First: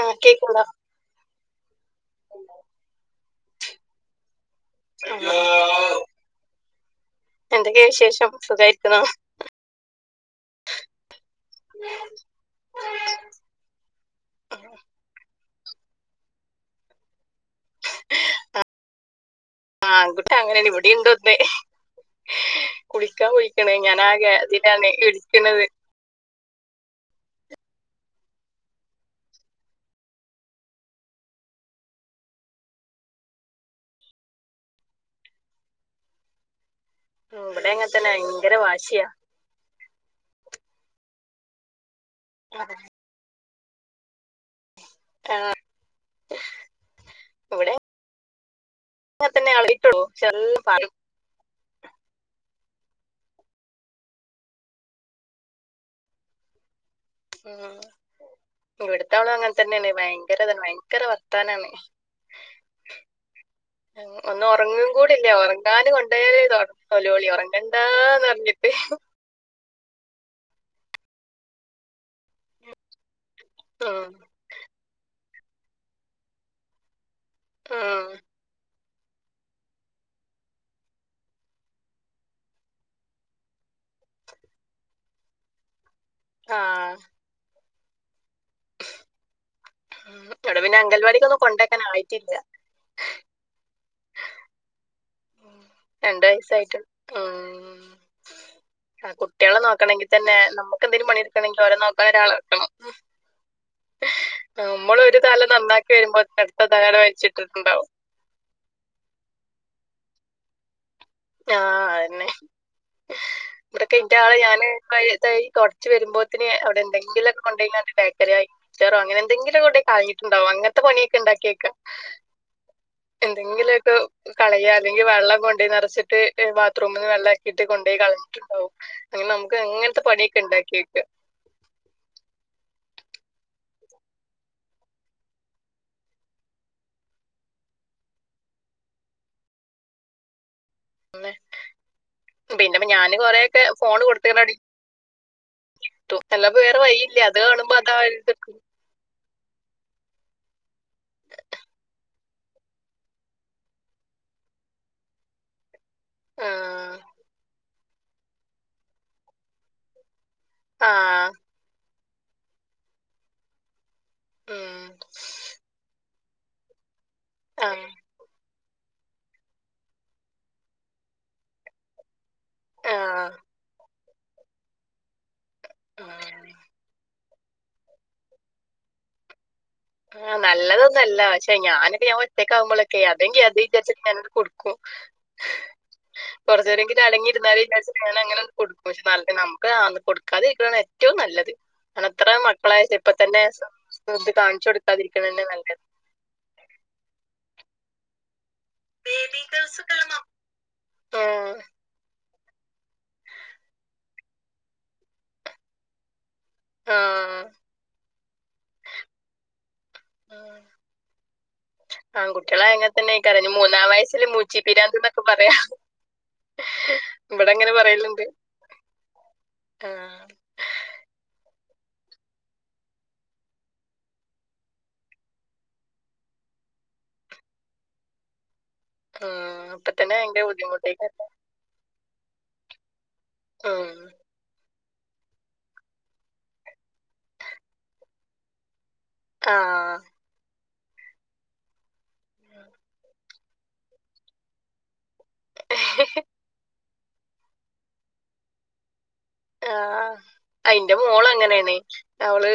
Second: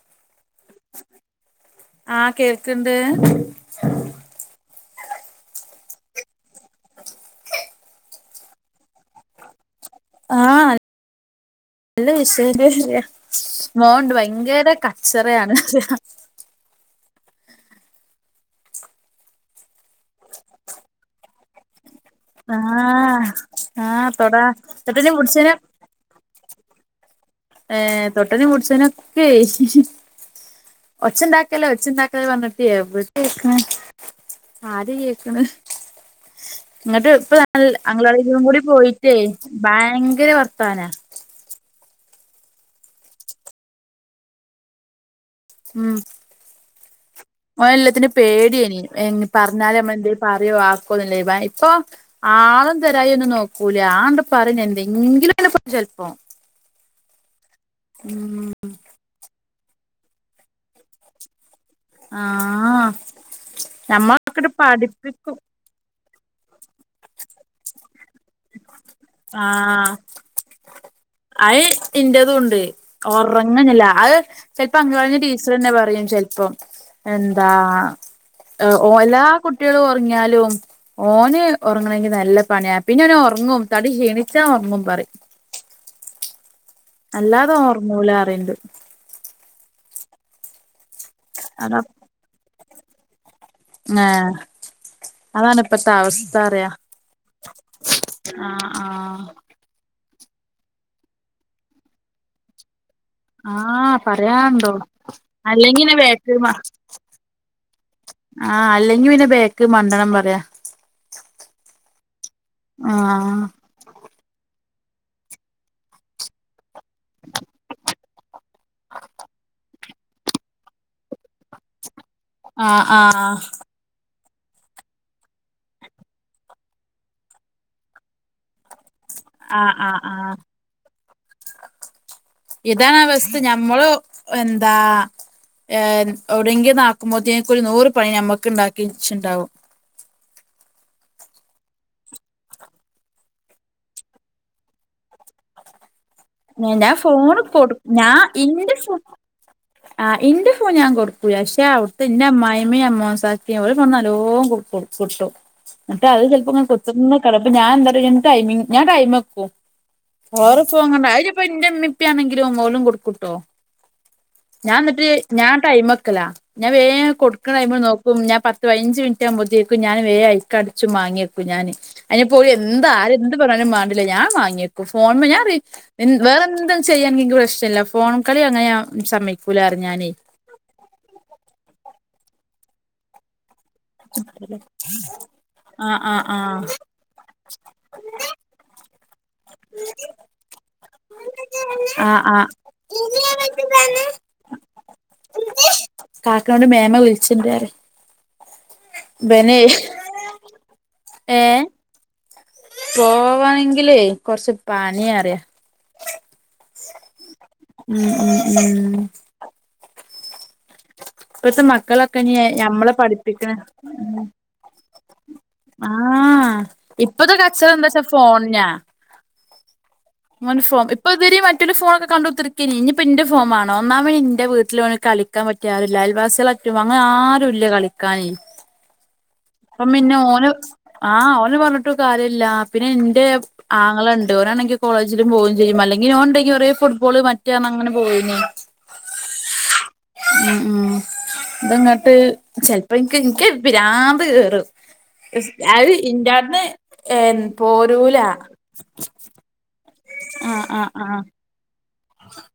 ആ കേക്കണ്ടോ ആഹ് കേൾക്കിണ്ട്. [unintelligible] എന്തൊക്കെയാ വിശേഷം സുഖായിരിക്ക്ണോ? ആഹ് അൽ നല്ല വിശേഷാറ്യ മോണ്ട് ഭയങ്കര കച്ചറയാണ് അഹ് ആങ്കുട്ടി അങ്ങനെ ന്നെ ഇവടീണ്ടൊന്ന്. കുളിക്കാ ആഹ് പോയിക്കാണ് ആഹ് തൊടാ ഞാനാകതിനാണ് തൊട്ടനേം പുടിച്ചേനേം എട്ക്ക്ണത്. ഏഹ് തൊട്ടേനും പുടിച്ചേനെക്കെയ് ഒച്ചണ്ടാക്കല്ലെ ഒച്ചണ്ടാക്കല്ലെ പർഞ്ഞിട്ട് എവിടേക്ക്ണ് ആര് കേക്ക്ണ്? ഇങ്ങട്ട് ഇപ്പ ഉം, ഇവിടെ നല്ല അങ്ങനെ തന്നെ അംഗളാടീലും ഭയങ്കര കൂടി വാശിയാ പോയിട്ടേ ഭയങ്കര വർത്താനാ [unintelligible] ആ, ഉം. ഇവിടെ ഓനെല്ലത്തിനും പേട്‌യേനി അങ്ങനെ തന്നെ അളിയിട്ടുള്ളൂ പർഞ്ഞാലമ്മളെന്തേലും പറ്‌യോ ചെറിയ പാടും ആക്കോന്നല്ലേ ഇപ്പൊ ആളും തരായി ഒന്നും നോക്കൂല ആണ്ട് പറ്യന്നെഎന്തെങ്കിലുണ്ട് ചെൽപ്പം. ഉം. ഉം. ഇവടത്താളും അങ്ങൻതന്നെണ് ഭയങ്കരതാണ് ഭയങ്കര വർത്താനാണെ- ആഹ് ഞമ്മളൊക്കണ്ട് പഠിപ്പിക്കും. ങ്ങാന് കൊണ്ടോയാലെ ന്നൊലോളി ഒറങ്ങണ്ടാന്നർഞ്ഞിട്ട്. ആഹ്. അയ് ഇന്റതൂണ്ട് ഒറങ്ങന്നില്ല ഉം, അഹ് ചെൽപ്പോ അംഗലാടീന്ന് ടീച്ചറന്നെ പറ്യും ചെൽപ്പോ എന്താ ഉം, ഒ ഓലാ കുട്ടികളും ഒർങ്ങ്യാലും ഓന് ഒറങ്ങണെങ്കി നല്ല പണ്യാ പിന്നോനൊർങ്ങും തടി ക്ഷീണിച്ചാ ഒർങ്ങും പറിം. ആഹ്. അല്ലാതെ ഓ ഒർങ്ങൂലാറീണ്ട്. ഇവിടെ പിന്നെ അംഗൽവാടിക്കൊന്നും അതാ കൊണ്ടാക്കാൻ ആയിട്ടില്ല ങാഹ് അതാണ് ഇപ്പത്തെ രണ്ട് വയസായിട്ട് ഉം ആഹ് ആ ആഹ് കുട്ട്യളെ നോക്കണെങ്കി തന്നെ നമുക്കെന്തെങ്കിലും പണിഎടുക്കണെങ്കി ഓര നോക്കാൻ ഒരാളെ വക്കണം ആഹ് പറയാണ്ടോ നമ്മൾ ഒരു തല അല്ലെങ്കി നന്നാക്കി പിന്നെ വരുമ്പോ വേക്ക് മാ അടുത്ത തലയുടെ വലിച്ചിട്ടിട്ടുണ്ടാവും ആഹ് അല്ലെങ്കി പിന്നെ ബേക്ക് മണ്ടണം പറയാ ആ അതന്നെ ആഹ് ഇവിടൊക്കെ ഇന്റെ ആള് ഞാന് [unintelligible] തൊടച്ച് വരുമ്പോത്തിന് അവിടെ എന്തെങ്കിലൊക്കെ കൊണ്ടയ്ക്കാണ്ട് ടേയ്റ്റാറായ് മിച്ചർ അങ്ങനെന്തെങ്കിലും കൊണ്ടയ് കളഞ്ഞിട്ടുണ്ടാവും അങ്ങനത്തെ പണിയക്കെ ഇണ്ടാക്കി ആഹ് ആഹ് എന്തെങ്കിലൊക്കെ കളയ അല്ലെങ്കി വെള്ളം കൊണ്ടോയി നിറച്ച ട്ട് ബാത്ത്റൂമിന്ന് വെള്ളാക്കിയിട്ട് കൊണ്ടോയി കളഞ്ഞിട്ടുണ്ടാവും അങ്ങനെ നമുക്ക് ആഹ് ആഹ് അങ്ങൻത്തെ ആഹ് പണിയൊക്കെ ഉണ്ടാക്കി ഇതാണ് അവസ്ഥ ഞമ്മള് എന്താ ഏഹ് ഔടെങ്കിന്ന് ആക്കുമ്പോത്തേക്ക് ഒരു നൂറ് പണി നമുക്ക് ഉണ്ടാക്കി വച്ചുണ്ടാവും ഉന്നെ പിന്നെപ്പ ഞാന് കൊറയൊക്കെ ഫോണ് കൊടുത്ത് റെഡി വേറെ ഞാൻ വഴിയില്ല അത് ഫോണ് കൊടു കാണുമ്പോ അതാ ഞാൻ എടുക്കും ഇന്റെ ഫോൺ ആഹ് ഇന്റെ ഫോൺ ഞാൻ കൊടുക്കൂല്ല പക്ഷേ അവിടുത്തെ ഇന്റെ അമായിമ്മിം അമ്മോസാക്കിം ഓല് ഫോൺ നല്ലോം കൊടുക്കും കിട്ടും എന്നിട്ട് അത് ആ ചെലപ്പോ ഇങ്ങനെ കുത്തർന്ന് കള അപ്പൊ ഞാൻ എന്തറിയോ ടൈമിംഗ് ഞാൻ ടൈമക്കും ഓറ ഫോണ് ആ കണ്ടാ അയിനിപ്പോ ഇൻ്റെ ഇ നിത്തിണെങ്കിലും ഓലും കൊടുക്കൂട്ടോ ഞാൻ ഉം എന്നിട്ട് ഞാൻ ടൈമക്കലാ ഞാൻ വേം കൊടുക്ക്ണ ആ ടൈമ് നോ ക്കും ഞാൻ പത്ത് പയിനഞ്ച് മിനിറ്റ് ആകുമ്പോത്തേക്കും ഞാൻ വേ അയിക്ക് അടച്ചും മാങ്ങിവക്കും ഞാന് അയിനിപ്പോ ഓല് എന്താ ആ ആര് എന്ത് പറഞ്ഞാലും മാണ്ടില്ല ഞാൻ വാങ്ങിയേക്കും ഫോണ് ഞാൻ പറിം ആ വേറെന്തും ചെയ്യാണെങ്കി ഇൻക്ക് പ്രശ്നം ഇല്ല ഫോണ് കളി അങ്ങനെ ഞാൻ സമ്മയ്ക്കൂല പറിം ഞാനേ ആഹ് നല്ലതൊന്നുല്ല പക്ഷെ ഞാനിത് ഞാൻ ഒറ്റയ്ക്കാവുമ്പോളൊക്കെ അതെങ്കി അത് വിചാരിച്ചിട്ട് ഞാനാണ്ട് കൊടുക്കും ആഹ് ആഹ് ആഹ് കുറച്ചേരങ്കിലും അടങ്ങിയിരുന്നാല് വിചാരിച്ച് ഞാൻ അങ്ങനെ കൊടുക്കും പക്ഷെ നല്ല നമുക്ക് കൊടുക്കാതെ നിക്കണാണ് ഏറ്റവും നല്ലത് ആണ് ആഹ് അത്ര ആഹ് മക്കളായ ഇപ്പ തന്നെ ഇത് കാണിച്ചു കൊടുക്കാതിരിക്കണന്നെ നല്ലത് കാക്കനോണ്ട് മേമ വിളിച്ചിണ്ട് പറി ഇബന്നെ ഏഹ് പോവാങ്കിലേ കൊറച്ച് പണിയറിയാ ആഹ് ഉം ഉം ഉം ആഹ് ഇപ്പത്തെ മക്കളൊക്കെ ഇനി ആൺകുട്ടികളായ അങ്ങനെ ഞമ്മളെ തന്നെക്കാരം പഠിപ്പിക്കണ ആനി മൂന്നാം വയസ്സില് മൂച്ചി പിരാന്തും പ ആഹ് ഇപ്പത്തെ കച്ചറ എന്താ വച്ചാ ഫോണിനാ ആഹ് ഓന് ഫോ ഇപ്പോ ഇതുവരെ മറ്റൊരു ഫോണൊക്കെ കണ്ടു കുത്തിരിക്കേനി ഇഞ്ഞിപ്പോ ഇന്റെ ഫോൺ വാണം ഒന്നാമത് ഇന്റെ വീട്ടില് ഓന് കളി കളിക്കാൻ പറ്റിയ ആരുല്ല അയൽവാസികളറ്റും അങ്ങനെ ആരുല്ല കളിക്കാന് ആ, അപ്പം അപ്പൊ തന്നെ പിന്നെ ഭയങ്കര ഓന് ബുദ്ധിമുട്ടായി ആ ഓനെ പറഞ്ഞിട്ടും കാര്യല്ല പിന്നെ ഇന്റെ ആങ്ങളണ്ട് ഒനാണെങ്കി കോളേജിലും പോവും ചെയ്യും അല്ലെങ്കി ഓന്ണ്ടെങ്കി കൊറേ ഫുട്ബോള് മറ്റെ അങ്ങനെ പോവേനി ആഹ് ഉം ഉം ഇതങ്ങട്ട് ചെലപ്പോ ഇൻക്ക് ഇൻക്ക് പിരാന്ത് കേറും ഇസ് അഹ് ഇൻ്റോട്ന്ന് ഏ് പോരൂല ആഹ് ആഹ് ആഹ് അഇന്റെ ആഹ് മോള് അങ്ങനേണ് അവള്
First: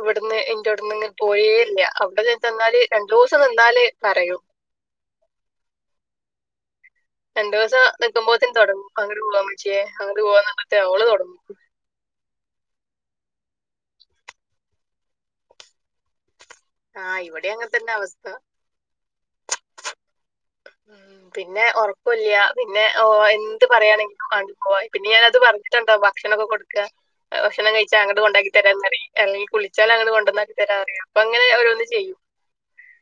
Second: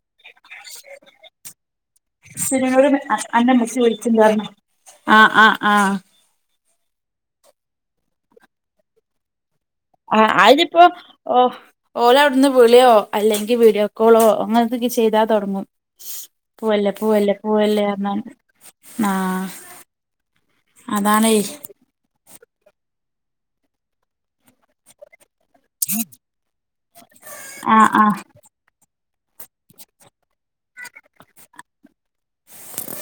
ഇവട് ട്ന്ന് ഇൻ്റോട്ന്ന് ഇങ് പോരേ ഇല്ല അവ്ടെ ചെന്ന് ചെന്നാല് സിനുനോട് രണ്ടൂസം അന്റെമ്മച്ചി നിന്നാല് പറയും വിളിച്ചിണ്ടാർന്നു ആഹ് ആഹ് ആഹ് രണ്ടൂസം നിക്കുമ്പോത്തിന് താെടങ്ങും അങ്ങട്ട് പോവാ ഇമ്മച്ചിയേ അങ്ങട്ട് പോവാന്നർഞ്ഞ് ഓള് താെട്ങ്ങും ഓല് അവ്ട്ന്ന് വിളിയോ അല്ലെങ്കി വീഡിയോ കോളോ അങ്ങനെത്തെക്കെ ചെയ്താ താെട്ങ്ങും പാേവല്ലേ ആ പോവല്ലേ ഇവിടെ അങ്ങനെ പോവല്ലേ തന്നെ അവസ്ഥ ന്നർഞ്ഞ് ആഹ് അതാണേ പിന്നെ ഒർ ർകൊല്ലാ പിന്നെ ഓ എന്ത് പറയാണെങ്കിലും ആഹ് ഓ പിന്നെ ഞാന് അത് പറഞ്ഞു ച്ചണ്ടോ ഭക്ഷണൊക്കെ കൊട്ക്കാ ഭക്ഷണം ആഹ് കഴിച്ചാ ആഹ് അങ്ങട്ട് കൊണ്ടാക്കി തരാന്ന്റയും അല്ലെങ്കി കുളിച്ചാലാഅങ്ങനെ കൊണ്ടന്നാക്കി തരാറയും അപ്പഅങ്ങനെ ഓരോന്ന് ചെയ്യും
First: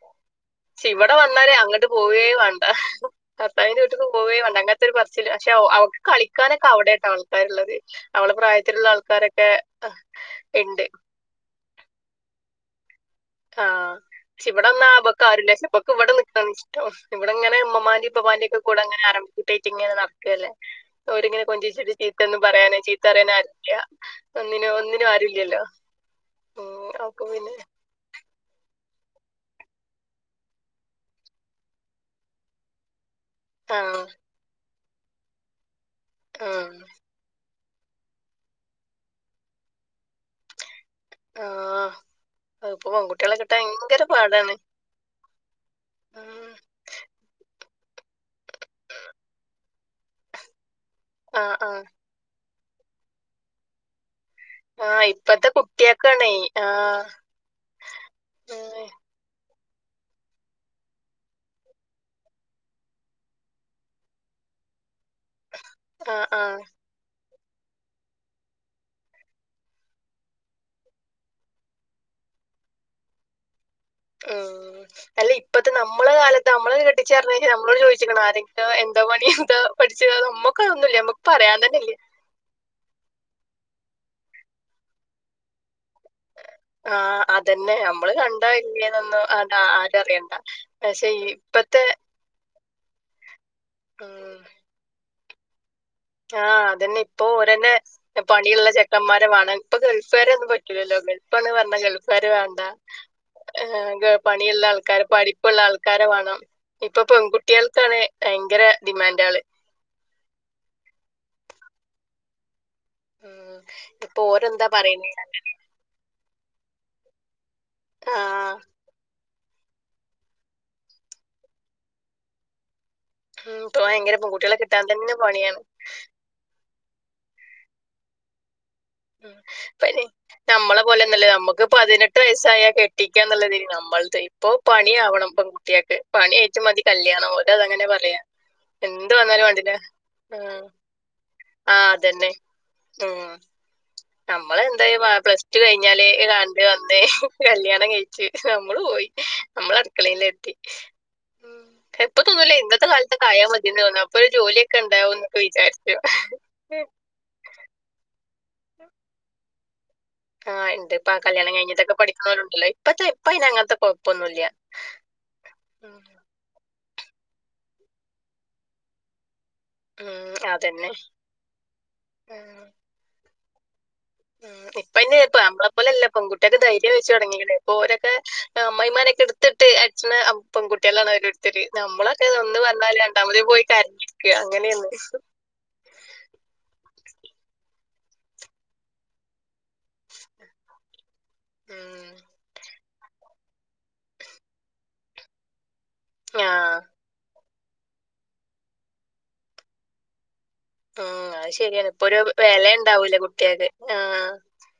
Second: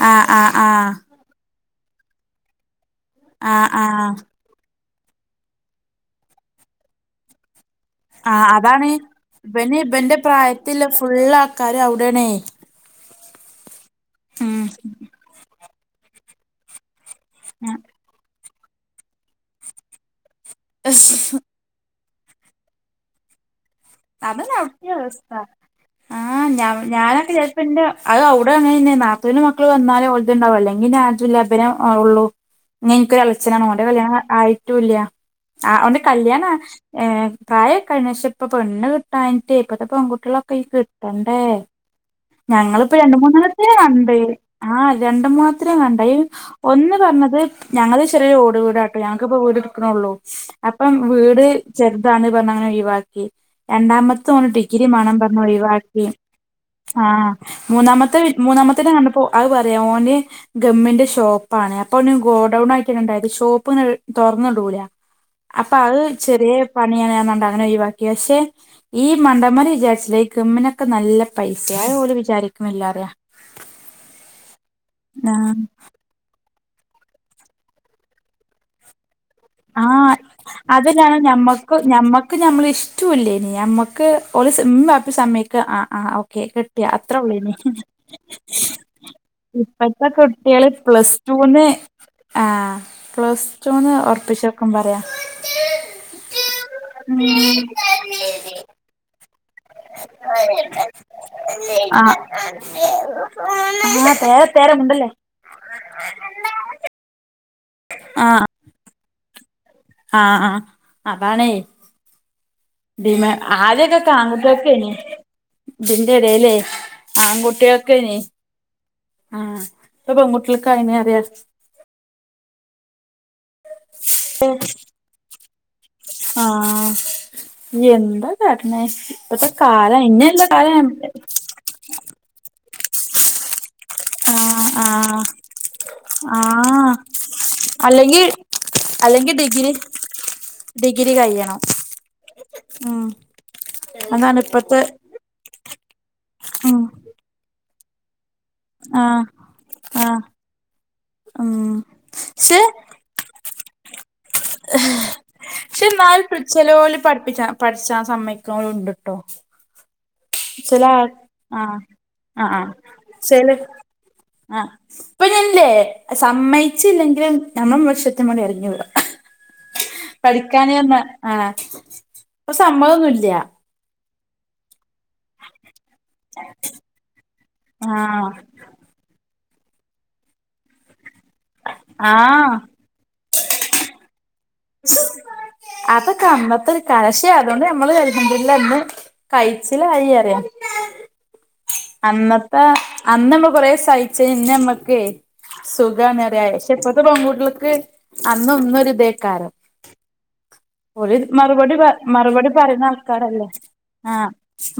ആഹ് ആഹ് ആഹ് അവിടെ വന്നാലേ അങ്ങട്ട് പോവേ വാണ്ട ആഹ് ഭർത്താവിന്റെ വീട്ട്ക്ക് ആഹ് പോവേ വേണ്ട അങ്ങൻ അങ്ങൻത്തൊരു പർച്ചില് പക്ഷെ ഓ അവക്ക് കളിക്കാനൊക്കെ അവിടെട്ടോ ആൾ ആഹ് അതാണ് ഇബന് ഇബന്റെ ഇണ്ട് പ്രായത്തില്ല ഫുള്ള്ആൾക്കാര് അവ്ടേണെ ആഹ് ക്ഷെ ഇവിടെന്നാ ഇബക്ക് ആരൂല്ല പക്ഷെ ഇബക്ക് ഇവടെ നിക്കണഷ് ട്ടം ഇവടെങ്ങനെ ഇമ്മമ്മാന്റിം ഇപ്പപ്പാന്റെ ഒക്കെ കൂടെ അങ്ങനെ ആരംഭ കുട്ട്യായ്റ്റ് ഇങ്ങനെ നടക്ക്ല്ലേ ഓര്ങ്ങനെ കൊഞ്ചറച്ചിട്ട് ചീത്തന്നും പറയാനേ ചീത്തറയാന് ആരൂല്ല അതന്നെ അവ്ടിത്തിം അവസ്ഥ ആഞ ഉം അപ്പൊ ഞാനൊക്കെ പിന്നെ ചെൽപ്പ ഇന്റെ അഅ് അവ്ടെ അങ്ങനെന്നെ നാത്തൂന്റെ മക്കള് വന്നാലെ ഓൽത്ണ്ടാവൂ അല്ലെങ്കിന്നെ ആര്തുല്ലനാജു ഇബന് ഒള്ളൂ ന്നെ ഇൻക്കൊരു എളച്ഛനാണ് ഓന്റെ ആഹ് കല്യാണം ആയിട്ടൂല്ല ആഹ് ഓന്റെ കല്യാണ ആഹ് ഏഹ് പ്രായക്കോ ആയിണ് ക്ഷെ ഇപ്പൊ പെണ്ണ് കിട്ടാഞ്ഞിട്ടെ ഇപ്പത്തെ പെങ്കുട്ട്യാളൊക്കെ ട്ടണ്ടേ ആഹ് അതിപ്പോ ഞങ്ങളിപ്പ രണ്ട് പെൺകുട്ടികളെ കിട്ടാൻ മൂന്നണ്ണത്തിന് ഭയങ്കര കണ്ട് പാടാണ് ആഹ് രണ്ട് മൂന്ന ത്രിം കണ്ടഅ് ഉം ഒന്ന് പർഞ്ഞത് ഞങ്ങത് ചെറേര് ഓട്- ട് വീടാട്ടോ ഞങ്ങക്ക്പ്പോ വീട് ഇട്ക്ക്ണൊള്ളൂ അപ്പം വീട് ആഹ് ആഹ് ചെർതാണ് പർഞ്ഞ അങ്ങനെ ഒഴിവാക്കി ക്കി രണ്ടാമത്തെ ഓന് ഡിഗ്രി ആഹ് മാണം പർഞ്ഞ് ഇപ്പത്തെ ഒഴിവാക്കി കുട്ടിയക്കാണേ ആഹ് മൂന്നാമത്തെ മൂന്നാമത്തത് കണ്ടപ്പോ അഅ് പറയാ ഓന് ഗമ്മിന്റെ ഷോപ്പാണ് അപ്പൊ ഓന് ഗോഡൌൺ ആയിട്ടാ ബണ്ടായത് ഷോപ്പ് ഇങ്ങനെയ് തൊർന്ന് ഇടൂല്ല അപ്പൊ അഅ് ആഹ് ചെറിയ ആഹ് പണിയാണ് ന്നർഞ്ഞാണ്ട് അങ്ങനെ ഒഴിവാക്കി പക്ഷെ ഈ മണ്ടന്മാര് വിചാരിചില്ല ഈ ഗമ്മിനൊക്കെ നല്ല പൈസാ അഅ് ഓല് വിചാരിക്ക്ണില്ലാർയാ [inaudible] ഉം അല്ല ഇപ്പത്തെ ന്നം നമ്മള കാലത്ത് നമ്മളെകെ കെട്ടിച്ചാന്നർഞ്ഞയ്ഞാ നമ്മളോട് ചോദിച്ചിക്ക്‌ണാ ആരെക്കേ എന്താ പണീന്ന് ആഹ് അതിനാണ് ഞമ്മക്ക് തന്നെ ഇല്ല ഞമ്മ ക്ക് ഞമ്മള ഇഷ്ടോല്ലേനി ഞമ്മക്ക് ഓല് സ് ഇമ്മിം വാപ്പിം സമ്മയ്ക്കാ ആഹ് ആഹ് ഓക്കെ കെട്ട് ട്ടാ ആഹ് അത്രഒള്ളേനി അതന്നെ നമ്മള് കണ്ടോ ഇല്ലേന്നൊന്നും അത് ആരും ഇപ്പത്തെ അറിയണ്ട കുട്ട്യാള് പക്ഷെ പ്ലസ് ടൂന്ന് ഇപ്പത്തെ ആഹ് പ്ലസ് ടൂന്ന് ഉം ഒർപ്പിച്ചെക്കും പറയാ ആഹ് അതന്നെ ഉം ഇപ്പൊ ഓരെന്നെ പണിള്ള ചെക്കന്മാരെ വേണം ഇപ്പ ഗൾഫാരെ ഒന്നും പറ്റൂലല്ലോ ഗൾഫാണ് പർഞ്ഞാ ആഹ് ഗൾഫാരെ വേണ്ട ഏ്ഹ് ഗ ആഹ് തേരെ പണിള്ള തേരെ ആൾക്കാെര മുണ്ടല്ലേ പഠിപ്പ്ള്ള ആൾക്കാരെ വേണം ഇപ്പൊ പെൺകുട്ട്യാൾക്കാ ആഹ് ഭയങ്കര ഡിമാൻഡാള് ആഹ് ആഹ് അതാണേ ഡിമാ ഉം അഹ് ആദ്യക്കെക്ക ഇപ്പൊ ഓരെന്താ ആൺകുട്യാക്കേനി പറയുന്നേ ഇതിന്റെ എടേലെ ആൺകുട്ട്- കുട്ട്യാക്കേയ്നി ആഹ് ആഹ്ഇപ്പൊ പെങ്കുട്ട്യാക്കായ്ന്അർയാ ഉം ഇപ്പൊ ഭയങ്കര പെൺകുട്ടികളെ കിട്ടാൻ തന്നെ പണിയാണ് ആഹ് ഇനിഎന്താ കാട്ട്ണ് ഉം ഇപ്പയ്ന് നമ്മളെ പോലെയോന്നല്ല നമ്മുക്ക് പതിനെട്ട് വയസ്സായാൽ കെട്ടിക്കാന്നുള്ളതേന് നമ്മൾ ഇപ്പൊ ആഹ് പണി ആഹ് ആവണം പെൺകുട്ടിയാൾക്ക് പണിആയിട്ട് മതി ആഹ് കല്യാണം ഓല് അതങ്ങനെ പറയാ അല്ലെങ്കി എന്ത് അല്ലെങ്കി വന്നാലും വേണ്ടില ഡിഗ്രി ആഹ് ഡിഗ്രി കഴിയണം ആഹ് അതന്നെ ഉം ആഹ് അതാണ് നമ്മള് ഇപ്പത്തെ എന്തായി പ്ലസ്ടു കഴിഞ്ഞാല് കണ്ട് ഉം വന്ന് കല്യാണം കഴി ച്ച് നമ്മള് പോയി ആഹ് നമ്മള് അടുക്കളയിലെത്തി ആഹ് ഇപ്പൊ തോന്നൂലേ പക്ഷെ ഇന്നത്തെ കാലത്തൊക്കെ ആയാൽ മതിന്ന് തോന്നു അപ്പൊ ഒരു ജോലിയൊക്കെണ്ടാവോ എന്നൊക്കെ വിചാരിച്ചു ചെലോല് പഠിപ്പിച്ചാ പഠിച്ചാ സമ്മയ്ക്ക്‌ണോലുണ്ട്ട്ടോ. ആഹ് ഇണ്ട് ചെലാൾ ഇപ്പ കല്യാണം ആഹ് കഴിഞ്ഞിട്ടൊക്കെ അ പഠിക്കുന്നവരുണ്ടല്ലോ ആഹ് ഇപ്പത്തെ ഇപ്പ അയിന് ചെലേ അങ്ങനത്തെ കൊഴപ്പൊന്നുല്ല ആഹ് ഇപ്പൊ ഞാല്ലേ ഉം സമ്മയിച്ല്ലെങ്കിലും നമ്മളെ വൃക്ഷത്തിമ്മൂടി ഇറങ്ങി വരാ. ഉം അതന്നെ പഠിക്കാനർഞ്ഞാ ആഹ് ഉം ഇപ്പൊ സമ്മതൊന്നുല്ല്യ. ഉം ഇപ്പയ്ന് ഞമ്മളെ പോലെല്ല. പെങ്കുട്ടിയേക്ക് ധൈര്യം വെച്ച് തൊടങ്ങീക്ക്‌ണ്. ഇപ്പോ ഓരൊക്കെ ആഹ് അമ്മായ്മാനൊക്കെ ഇട്ത്തിട്ട് അട്ചിണെ പെൺ പെങ്കുട്ടിയേളാണ് ഓരോരുത്തര്. ഞമ്മളൊക്കെ ആഹ് ഒന്ന് പർഞ്ഞാല് രണ്ടാമത് പോയി കരഞ്ഞിരിക്കാ അങ്ങനേണ്. അതൊക്കെ അന്നത്തൊരു കാലം. പക്ഷെ അതുകൊണ്ട് ഞമ്മള് അൽഹംദുലില്ലാഹ് ഇന്ന് കയ്ച്ചിലായിറയാ. ഉം അന്നത്ത അന്നമ്മള് കൊറേ സഹിച്ചേനിന്നമ്മക്കെ സുഖാണറിയ പക്ഷെ ആഹ് ഇപ്പത്തെ പെൺകുട്ടിൾക്ക് അന്നൊന്നൊരിതേക്കാരം. ഓല് ഉം അത് മറുപടി പ ശരിയാണ് ഇപ്പൊ ഒരു മറുപടി വെല പറയുന്ന ഇണ്ടാവൂല ആൾക്കാരല്ലേ? കുട്ടികൾക്ക് ആഹ്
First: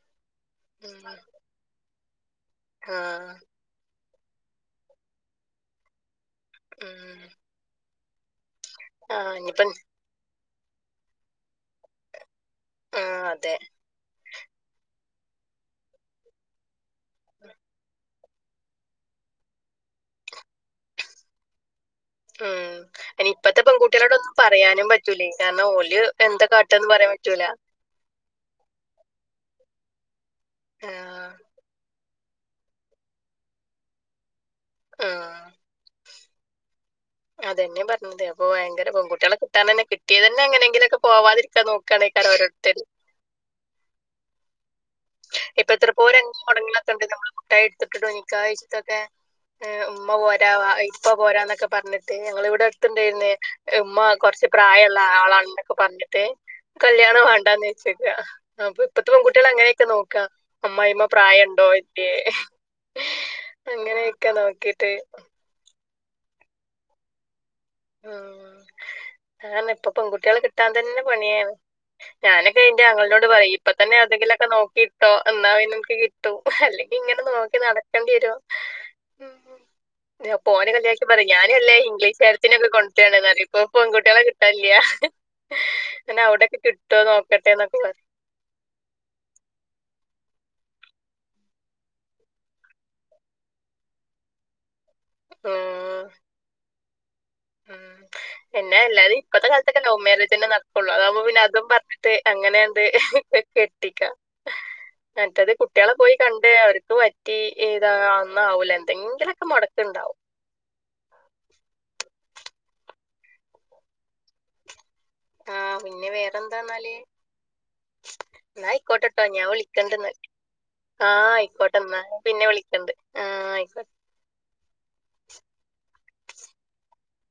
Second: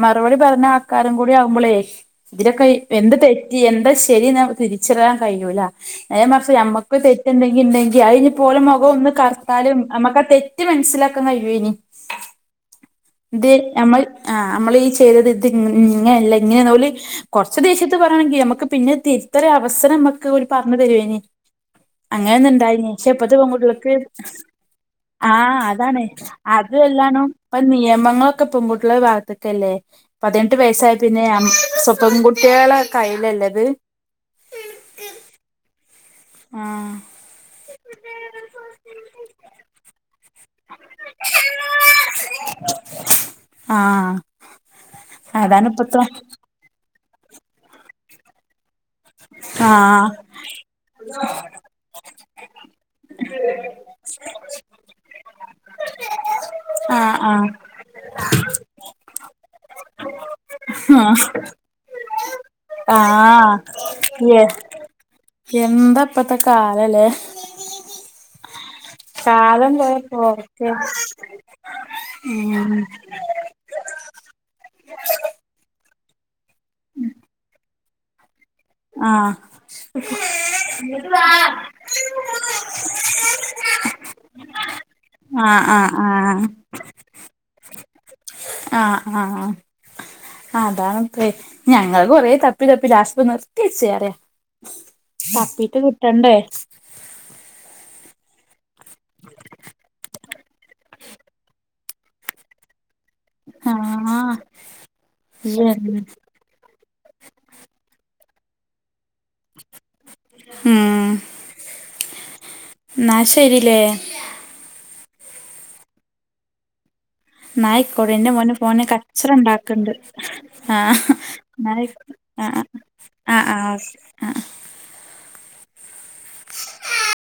മറുപടി പറീണ ഉം ആൾക്കാരും കൂടി ആവു മ്പളെ ഇതിലൊക്കെ എന്ത് ആഹ് തെറ്റ്‌ എന്താ ശരീന്ന് തിരിച്ചറിയാൻ കയ്യൂല. നേരെ മർച്ച് ഞമ്മക്ക് ഉം തെറ്റെന്തെങ്കിണ്ടെങ്കി അയിഞ്ഞിപോലെ മുഖം ഒന്ന് ആഹ് ഇനിയിപ്പം കർത്താലും ഞമ്മക്കാ തെ റ്റ്‌ മനസ്സിലാക്കൻ കയ്യോയ്നി. ആഹ് അതെ ഇത് ഞമ്മള് ആഹ് അമ്മളീചെയ്തത് ഇത് ഇങ്ങനെല്ല ഇങ്ങനേന്നോല് കൊർച്ച ദേശ്യത്ത് പർ ഞ്ഞാണെങ്കി ഞമ്മക്ക് പിന്നെത് തിര്ത്താ ഒരു അവസരം ഞമ്മക്ക് ഓല് പർഞ്ഞ് തരുവേനി. അങ്ങനൊന്ന് ഉം ഇണ്ടായിന് ക്ഷേ അയിന് ഇപ്പത്തെ പെങ്കുട്ടിയേൾക്ക് പെൺകുട്ടികളോടൊന്നും പറയാനും പറ്റൂല്ല. ആഹ് അതാണ്. അതുല്ലാനു പറ്റൂല ഇപ്പ നിയമങ്ങളൊ ക്കെ പെങ്കുട്ടിയെളെ ഭാഗത്ത്ക്കല്ലേ? പതിനെട്ട് വയസായ പിന്നെ ആഹ് ഞമ്മ പെങ്കുട്ടിയേളെ കയ്യിലല്ലേത്? ആഹ്. ആഹ്. അതന്നെ പറഞ്ഞത്. അപ്പോ ഭയങ്കര പെൺകുട്ടിയെളെ കിട്ടാനന്നെ കിട്ടിയതന്നെ എങ്ങനെങ്കിലുംക്കെ പോവാതിരിക്കാ നോ ക്കാനേക്കാരം ഓരോര്ത്തര് ആഹ് ഇപ്പ എത്ര പോരങ്ങനെ മൊടങ്ങ്ണൊക്കെണ്ട് ഞമ്മള് മുട്ടായി കൊട്ത്തിട്ട്ട്ടും നിക്കാഹെയ്ച്ചിട്ടൊക്കെ. ആ ഏഹ് ഉമ്മ പോരാ വാ ഇപ്പ പോരാന്നൊക്കെ പറഞ്ഞിട്ട് ഞങ്ങളെവ്ടെ അട്ത്തണ്ടായിര്ന്നേ ഉമ്മ കൊറച്ച് പ്രായള്ള ആളാണ്ന്നൊക്കെ പറഞ്ഞിട്ട് ആ കല്യാണം ആ വാണ്ടാന്ന് വെ ച്ച്ക്കാ അപ്പൊ ഇപ്പത്തെ പെങ്കുട്ടിയേള് അങ്ങനെക്കെ നോക്കാ. അമ്മായമ്മ ആ പ്രായണ്ടോ ഇല്ലേ ആഹ് അങ്ങനെക്കെ എ നോക്കിട്ട് എന്താ ഇപ്പത്തെ കാലല്ലേ? ആഹ് അതാണ് കാലം ഇപ്പൊ പോയ പെങ്കുട്ടിയേളെ കിട്ടാ പോക്ക് തന്നെ പണിയാണ്. ഞാനൊക്കെ ഉം ഇന്റെ ആങ്ങൾനോട് പറിയും ഇപ്പ തന്നെ എവടെങ്കിലൊക്കെ നോക്കിട്ടോ ഇന്നാ പിന്നെണക്ക് കിട്ടും അല്ലെങ്കിങ്ങനെ നോക്കി നടക്കണ്ടി വെരും. ആഹ് ഉം, അപ്പോന് ഇങ്ങട്ട് കല്യാണയ്ക്കുമ്പോ വാ പറീം ഞാന് വല്ല ഇംഗ്ലീഷ്കാരിയെ കൊണ്ടരാണ്ന്നറീം ഇപ്പോ പെങ്കുട്ടിയാളെ കിട്ടാ ഇല്ലാ ആഹ് പിന്നെ ആഹ് അവ്ടെക്കെ കിട്ടോനോക്കട്ടേന്നൊക്കെ പറീം. ആഹ് ആഹ് അതാണ്പ്പേ ഞങ്ങള് കൊറെ തപ്പി തപ്പി ലാസ്പ്പോ നിർത്തിയേച്ച് പറയാ. തപ്പീട്ട് ഉം കിട്ടണ്ടേ. ഉം. പിന്നെ എല്ലാരും ഇപ്പത്തെ കാലത്തൊക്കെ ലൗ മോരേജന്നെ നടക്കുള്ളൂ അതാവുമ്പോ പിന്നെ അതും പറഞ്ഞിട്ട് അങ്ങനെയാണ്ട് കെട്ടിക്കാ ആഹ് മറ്റത് കുട്ട്യാളെ പോയി കൺ [unintelligible] അവര്ക്ക് പറ്റി ഏതാ ഒന്നോവൂലാ എന്തെങ്കിലൊക്കെ മൊടക്ക്‌ണ്ടാവും. ഉം, ഇന്നാ ശരില്ലേ? ആഹ് പിന്നെ വേറെന്താന്നാല്? ഇന്നായ്ക്കോട്ടേ ഇന്റെ മോന് എന്നാ ഫോണിന് ആയിക്കോട്ടെട്ടോ ഞാൻ കച്ചറണ്ടാക്ക്ണ്ട്. വിളിക്കണ്ട് എന്നാല് ആഹ്, ആ ആയിക്കോട്ടെ എന്നാ ഇന്നായ്ക്കോട്ടെ പിന്നെ ആഹ് വിളിക്കണ്ട് ആ ആഹ് ആഹ് ആയിക്കോട്ടെ ഓക് ആഹ് ആഹ്